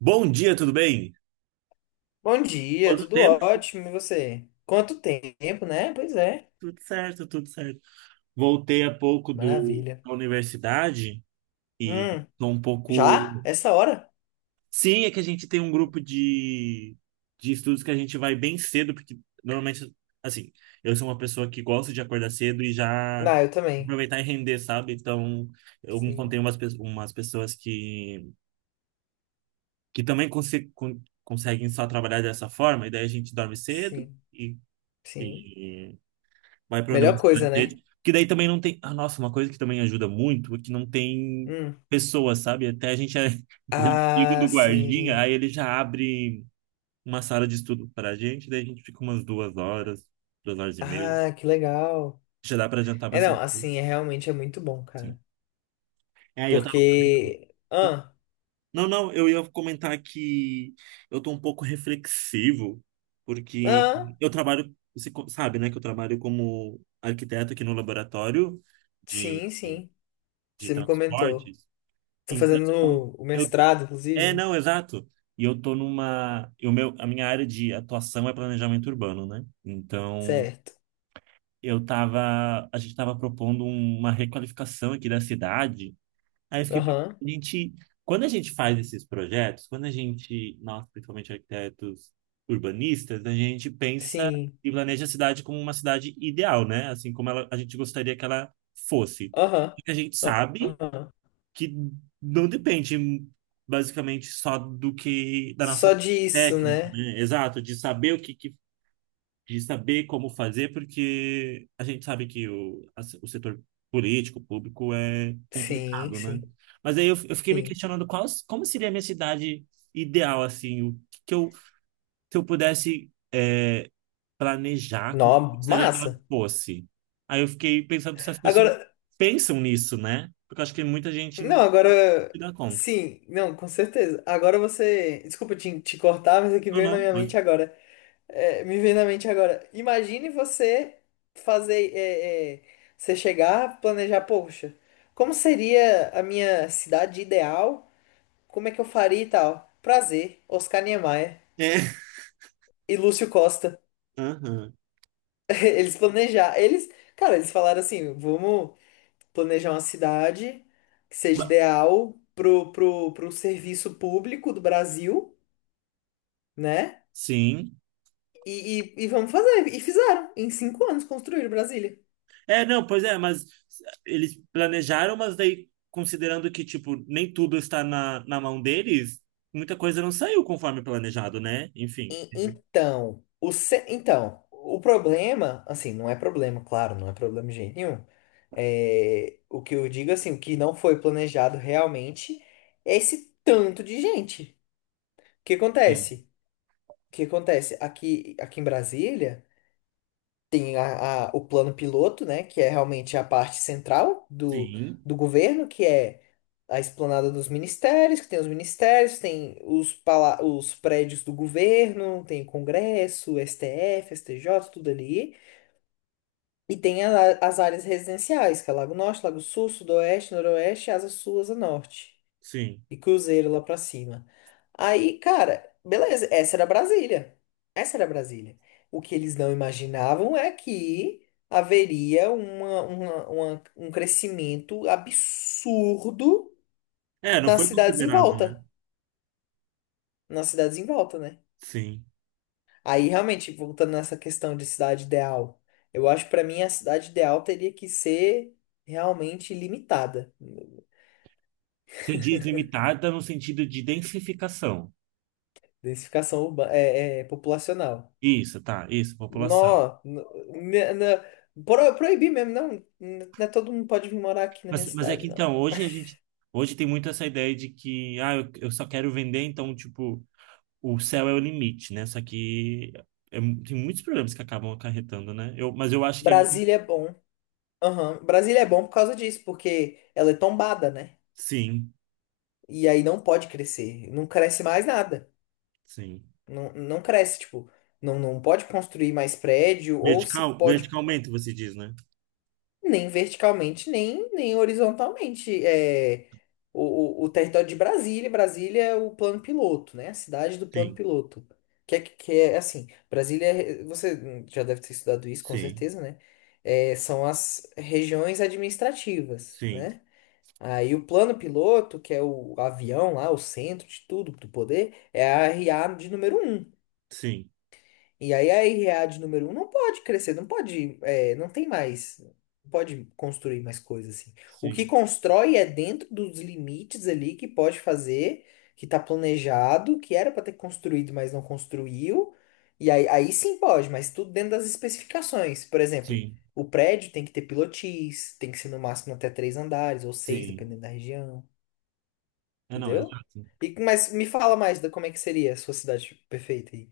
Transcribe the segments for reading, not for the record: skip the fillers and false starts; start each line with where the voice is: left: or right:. right: Bom dia, tudo bem?
left: Bom dia,
right: Quanto
left: tudo
right: tempo?
left: ótimo, e você? Quanto tempo, né? Pois é,
right: Tudo certo, tudo certo. Voltei há pouco
left: maravilha.
right: da universidade e
left: Hum,
right: tô um
left: já?
right: pouco.
left: Essa hora?
right: Sim, é que a gente tem um grupo de estudos que a gente vai bem cedo, porque normalmente, assim, eu sou uma pessoa que gosta de acordar cedo e já
left: Ah, eu também.
right: aproveitar e render, sabe? Então, eu
left: Sim,
right: encontrei umas pessoas que também conseguem só trabalhar dessa forma, e daí a gente dorme cedo
left: sim, sim.
right: e. Vai para a
left: Melhor coisa,
right: universidade
left: né?
right: dele. Porque daí também não tem. Ah, nossa, uma coisa que também ajuda muito é que não tem
left: Hum.
right: pessoas, sabe? Até a gente já é amigo
left: Ah,
right: do guardinha, aí
left: sim.
right: ele já abre uma sala de estudo para a gente, daí a gente fica umas 2 horas, 2 horas e meia.
left: Ah, que legal.
right: Já dá para adiantar
left: É, não,
right: bastante coisa.
left: assim, é realmente é muito bom,
right: Sim.
left: cara.
right: É, eu tava.
left: Porque... Ah,
right: Não, não, eu ia comentar que eu tô um pouco reflexivo, porque
left: ah,
right: eu trabalho, você sabe, né, que eu trabalho como arquiteto aqui no laboratório de
left: sim, sim.
right: de
left: Você me comentou.
right: transportes.
left: Tô
right: Então,
left: fazendo o
right: eu
left: mestrado,
right: é,
left: inclusive.
right: não, exato. E eu tô a minha área de atuação é planejamento urbano, né? Então,
left: Certo.
right: a gente tava propondo uma requalificação aqui da cidade. Aí eu fiquei pensando,
left: Aham,
right: quando a gente faz esses projetos, nós, principalmente arquitetos urbanistas, a gente pensa
left: sim.
right: e planeja a cidade como uma cidade ideal, né? Assim como a gente gostaria que ela fosse.
left: Aham.
right: Porque a gente sabe
left: Aham.
right: que não depende basicamente só do que da nossa
left: Só
right: parte
left: disso,
right: técnica,
left: né?
right: né? Exato, de saber o que, que- de saber como fazer, porque a gente sabe que o setor político, público é
left: Sim,
right: complicado, né?
left: sim,
right: Mas aí eu fiquei me
left: sim.
right: questionando como seria a minha cidade ideal, assim, o que, que eu, se eu pudesse planejar, como
left: Nó,
right: eu gostaria que ela
left: massa.
right: fosse. Aí eu fiquei pensando se as pessoas
left: Agora,
right: pensam nisso, né? Porque eu acho que muita gente não
left: não, agora,
right: se dá conta.
left: sim, não, com certeza. Agora você, desculpa te cortar, mas é que
right: Não,
left: veio na
right: não.
left: minha mente agora. É, me veio na mente agora. Imagine você fazer, você chegar, planejar, poxa, como seria a minha cidade ideal? Como é que eu faria e tal? Prazer, Oscar Niemeyer
right: É.
left: e Lúcio Costa.
right: Aham.
left: Eles planejar, eles, cara, eles falaram assim, vamos planejar uma cidade que seja
right: Ma-
left: ideal pro, serviço público do Brasil, né?
right: Sim.
left: E vamos fazer. E fizeram. Em 5 anos construíram Brasília.
right: É, não, pois é, mas eles planejaram, mas daí, considerando que, tipo, nem tudo está na mão deles, muita coisa não saiu conforme planejado, né? Enfim.
left: Então, o problema, assim, não é problema, claro, não é problema de jeito nenhum. É, o que eu digo, assim, o que não foi planejado realmente é esse tanto de gente. O que
right: Sim.
left: acontece? O que acontece? Aqui em Brasília. Tem o plano piloto, né, que é realmente a parte central do,
right: Sim.
left: do governo, que é a esplanada dos ministérios, que tem os ministérios, pala os prédios do governo, tem Congresso, STF, STJ, tudo ali. E tem as áreas residenciais, que é Lago Norte, Lago Sul, Sudoeste, Noroeste, Asa Sul, Asa Norte.
right: Sim.
left: E Cruzeiro lá pra cima. Aí, cara, beleza, essa era Brasília. Essa era Brasília. O que eles não imaginavam é que haveria um crescimento absurdo
right: É, não
left: nas
right: foi
left: cidades em
right: considerado, né?
left: volta. Nas cidades em volta, né?
right: Sim.
left: Aí, realmente, voltando nessa questão de cidade ideal, eu acho que pra mim a cidade ideal teria que ser realmente limitada.
right: Você diz limitada no sentido de densificação.
left: Densificação urbana, populacional.
right: Isso, tá, isso, população.
left: Nó, me- na- proibir mesmo, não. Não é todo mundo pode vir morar aqui na minha
right: Mas é que
left: cidade, não.
right: então, hoje a gente. Hoje tem muito essa ideia de que, ah, eu só quero vender, então, tipo, o céu é o limite, né? Só que tem muitos problemas que acabam acarretando, né? Mas eu acho que é.
left: Brasília é bom. Aham. Brasília é bom por causa disso, porque ela é tombada, né?
right: Sim,
left: E aí não pode crescer. Não cresce mais nada.
right: sim.
left: Não, não cresce, tipo, não, não pode construir mais prédio, ou se pode.
right: Verticalmente, você diz, né?
left: Nem verticalmente, nem horizontalmente. É, o território de Brasília, Brasília é o plano piloto, né? A cidade do plano
right: Sim,
left: piloto. Que é assim, Brasília, você já deve ter estudado isso, com
right: sim,
left: certeza, né? É, são as regiões administrativas,
right: sim,
left: né? Aí o plano piloto, que é o avião lá, o centro de tudo, do poder, é a RA de número um,
right: sim,
left: e aí a Irread número um não pode crescer, não pode, é, não tem mais, não pode construir mais coisas assim. O que
right: sim,
left: constrói é dentro dos limites ali que pode fazer, que tá planejado, que era para ter construído, mas não construiu. E aí, aí sim pode, mas tudo dentro das especificações. Por exemplo,
right: sim,
left: o prédio tem que ter pilotis, tem que ser no máximo até três andares ou seis,
right: sim.
left: dependendo da região,
right: É, não,
left: entendeu?
right: exato.
left: E, mas me fala mais da como é que seria a sua cidade perfeita aí.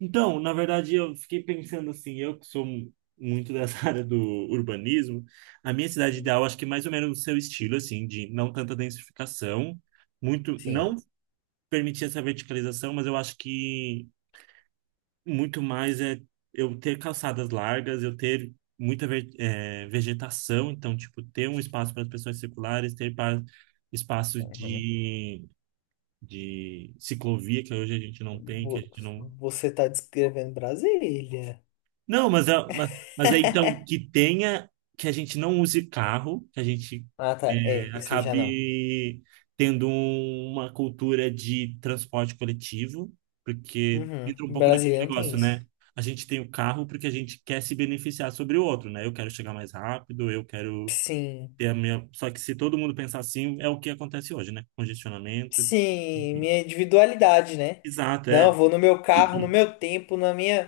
right: Então, na verdade, eu fiquei pensando assim, eu que sou muito dessa área do urbanismo, a minha cidade
left: Sim.
right: ideal, acho que é mais ou menos o seu estilo, assim, de não tanta densificação, muito, não
left: Sim.
right: permitir essa verticalização, mas eu acho que muito mais é eu ter calçadas largas, eu ter muita vegetação, então, tipo, ter um espaço para as pessoas circulares, ter espaço de ciclovia, que hoje a gente não tem, que a
left: Vo-
right: gente não.
left: Você tá descrevendo Brasília.
right: Não, mas é então que tenha, que a gente não use carro, que a gente
left: Ah, tá. É, isso aí já não.
right: acabe tendo uma cultura de transporte coletivo, porque
left: Uhum.
right: entra um pouco naquele
left: Brasília não tem
right: negócio,
left: isso.
right: né? A gente tem o carro porque a gente quer se beneficiar sobre o outro, né? Eu quero chegar mais rápido, eu quero
left: Sim.
right: ter a minha. Só que se todo mundo pensar assim, é o que acontece hoje, né? Congestionamento.
left: Sim,
right: enfim.
left: minha individualidade, né?
right: Exato,
left: Não, eu
right: é.
left: vou no meu carro, no meu tempo, na minha,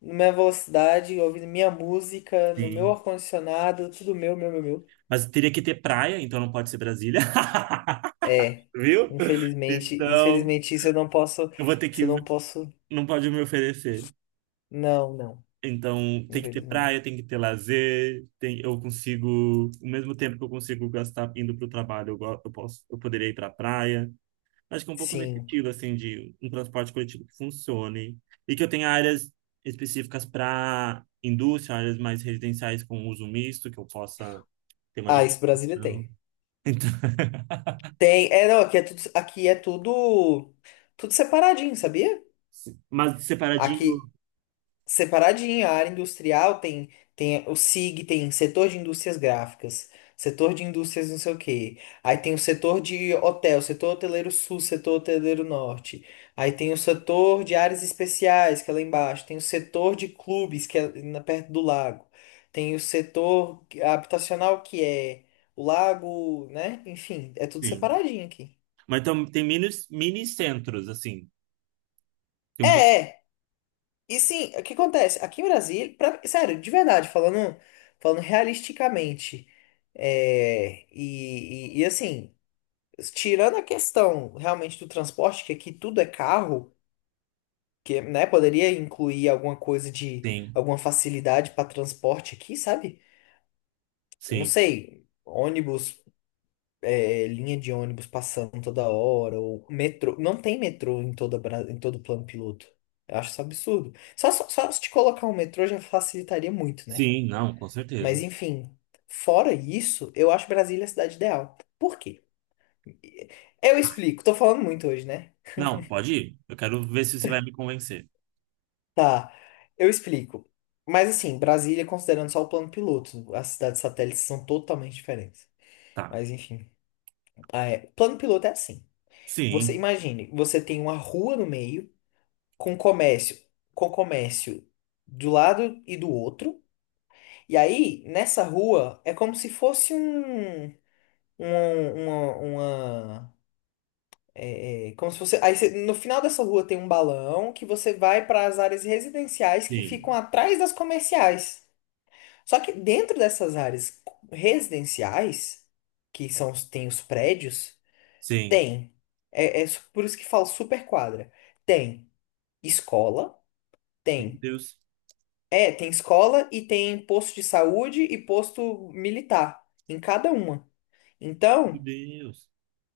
left: na minha velocidade, ouvindo minha música, no meu
right: Sim.
left: ar-condicionado, tudo meu, meu, meu, meu.
right: Mas teria que ter praia, então não pode ser Brasília.
left: É.
right: Viu?
left: Infelizmente,
right: Então,
left: infelizmente isso eu não posso,
right: eu vou ter que.
left: isso eu não posso.
right: Não pode me oferecer.
left: Não, não.
right: Então, tem que ter praia,
left: Infelizmente.
right: tem que ter lazer. Tem, eu consigo. O mesmo tempo que eu consigo gastar indo para o trabalho, eu, go- eu posso, eu poderia ir para a praia. Acho que é um pouco nesse
left: Sim.
right: estilo, assim, de um transporte coletivo que funcione. E que eu tenha áreas específicas para indústria, áreas mais residenciais com uso misto, que eu possa ter uma
left: Ah, isso Brasília
right: diversificação.
left: tem.
right: Então,
left: Tem, é, não, aqui é tudo, tudo separadinho, sabia?
right: mas
left: Aqui,
right: separadinho,
left: separadinho, a área industrial tem, o SIG, tem setor de indústrias gráficas, setor de indústrias não sei o quê. Aí tem o setor de hotel, setor hoteleiro sul, setor hoteleiro norte. Aí tem o setor de áreas especiais, que é lá embaixo. Tem o setor de clubes, que é perto do lago. Tem o setor habitacional, que é o lago, né? Enfim, é tudo
right: sim.
left: separadinho aqui.
right: Mas tem mini centros, assim. Tem pouco
left: É, é, E sim, o que acontece? Aqui em Brasília, sério, de verdade, falando realisticamente, assim, tirando a questão realmente do transporte, que aqui tudo é carro, que, né, poderia incluir
right: tem,
left: alguma facilidade para transporte aqui, sabe? Não
right: sim.
left: sei, ônibus, é, linha de ônibus passando toda hora, ou metrô, não tem metrô em todo o plano piloto. Eu acho isso absurdo. Só se te colocar um metrô já facilitaria muito, né?
right: Sim, não, com
left: Mas
right: certeza.
left: enfim, fora isso, eu acho Brasília a cidade ideal. Por quê? Eu explico, tô falando muito hoje, né?
right: Não, pode ir. Eu quero ver se você vai me convencer.
left: Tá, eu explico. Mas assim, Brasília, considerando só o plano piloto, as cidades satélites são totalmente diferentes.
right: Tá.
left: Mas enfim, ah, é. Plano piloto é assim. Você
right: Sim,
left: imagine, você tem uma rua no meio com comércio, com comércio do lado e do outro. E aí, nessa rua, é como se fosse um. É, é, como se você. No final dessa rua tem um balão que você vai para as áreas residenciais que
right: sim,
left: ficam atrás das comerciais. Só que dentro dessas áreas residenciais, tem os prédios,
right: sim.
left: tem. Por isso que falo super quadra. Tem escola,
right: Meu
left: tem.
right: Deus,
left: É, tem escola e tem posto de saúde e posto militar em cada uma.
right: meu
left: Então.
right: Deus.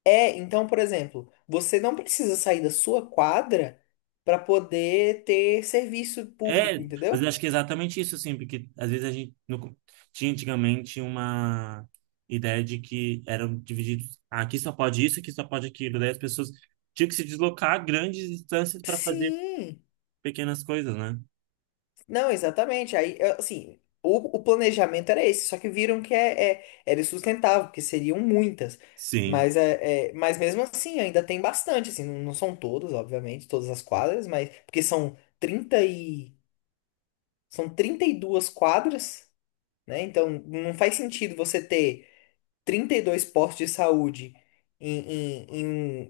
left: É, então, por exemplo, você não precisa sair da sua quadra para poder ter serviço
right: É,
left: público, entendeu?
right: mas eu acho que é exatamente isso, assim, porque às vezes a gente no co- tinha antigamente uma ideia de que eram divididos. Ah, aqui só pode isso, aqui só pode aquilo. Daí as pessoas tinham que se deslocar grandes distâncias para fazer
left: Sim,
right: pequenas coisas, né?
left: não, exatamente. Aí, é, assim, o planejamento era esse, só que viram que era insustentável, porque seriam muitas.
right: Sim,
left: Mas mesmo assim, ainda tem bastante, assim, não, não são todas, obviamente, todas as quadras, mas porque são 32 quadras, né? Então, não faz sentido você ter 32 postos de saúde em, em,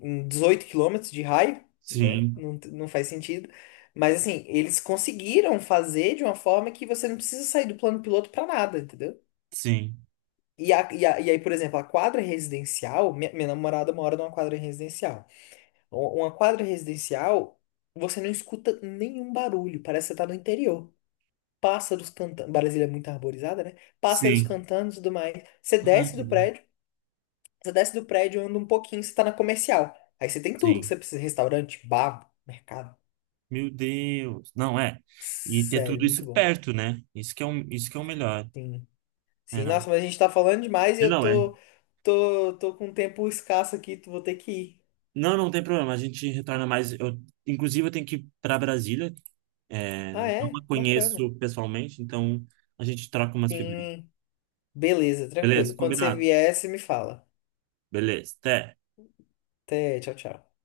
left: em, em 18 quilômetros de raio, né?
right: sim,
left: Não, não faz sentido. Mas assim, eles conseguiram fazer de uma forma que você não precisa sair do plano piloto para nada, entendeu?
right: sim.
left: E aí, por exemplo, a quadra residencial, minha namorada mora numa quadra residencial. Uma quadra residencial, você não escuta nenhum barulho, parece que você tá no interior. Pássaros cantando. Brasília é muito arborizada, né? Pássaros
right: Sim.
left: cantando e tudo mais. Você
right: Ah,
left: desce
right: que
left: do
right: bom.
left: prédio, você desce do prédio, anda um pouquinho, você tá na comercial. Aí você tem tudo que
right: Sim.
left: você precisa: restaurante, bar, mercado.
right: Meu Deus. Não, é. E ter
left: Sério,
right: tudo
left: muito
right: isso
left: bom.
right: perto, né? Isso que é o melhor.
left: Sim.
right: É,
left: Sim,
right: não.
left: nossa, mas a gente tá falando demais e
right: E
left: eu
right: não, é.
left: tô, com um tempo escasso aqui, tu vou ter que ir.
right: Não, não tem problema. A gente retorna mais. Inclusive, eu tenho que ir para Brasília. É,
left: Ah,
right: não
left: é?
right: a
left: Bacana.
right: conheço pessoalmente, então a gente troca umas figurinhas.
left: Sim. Beleza, tranquilo.
right: Beleza?
left: Quando você
right: Combinado?
left: vier, você me fala.
right: Beleza. Até.
left: Até, tchau, tchau.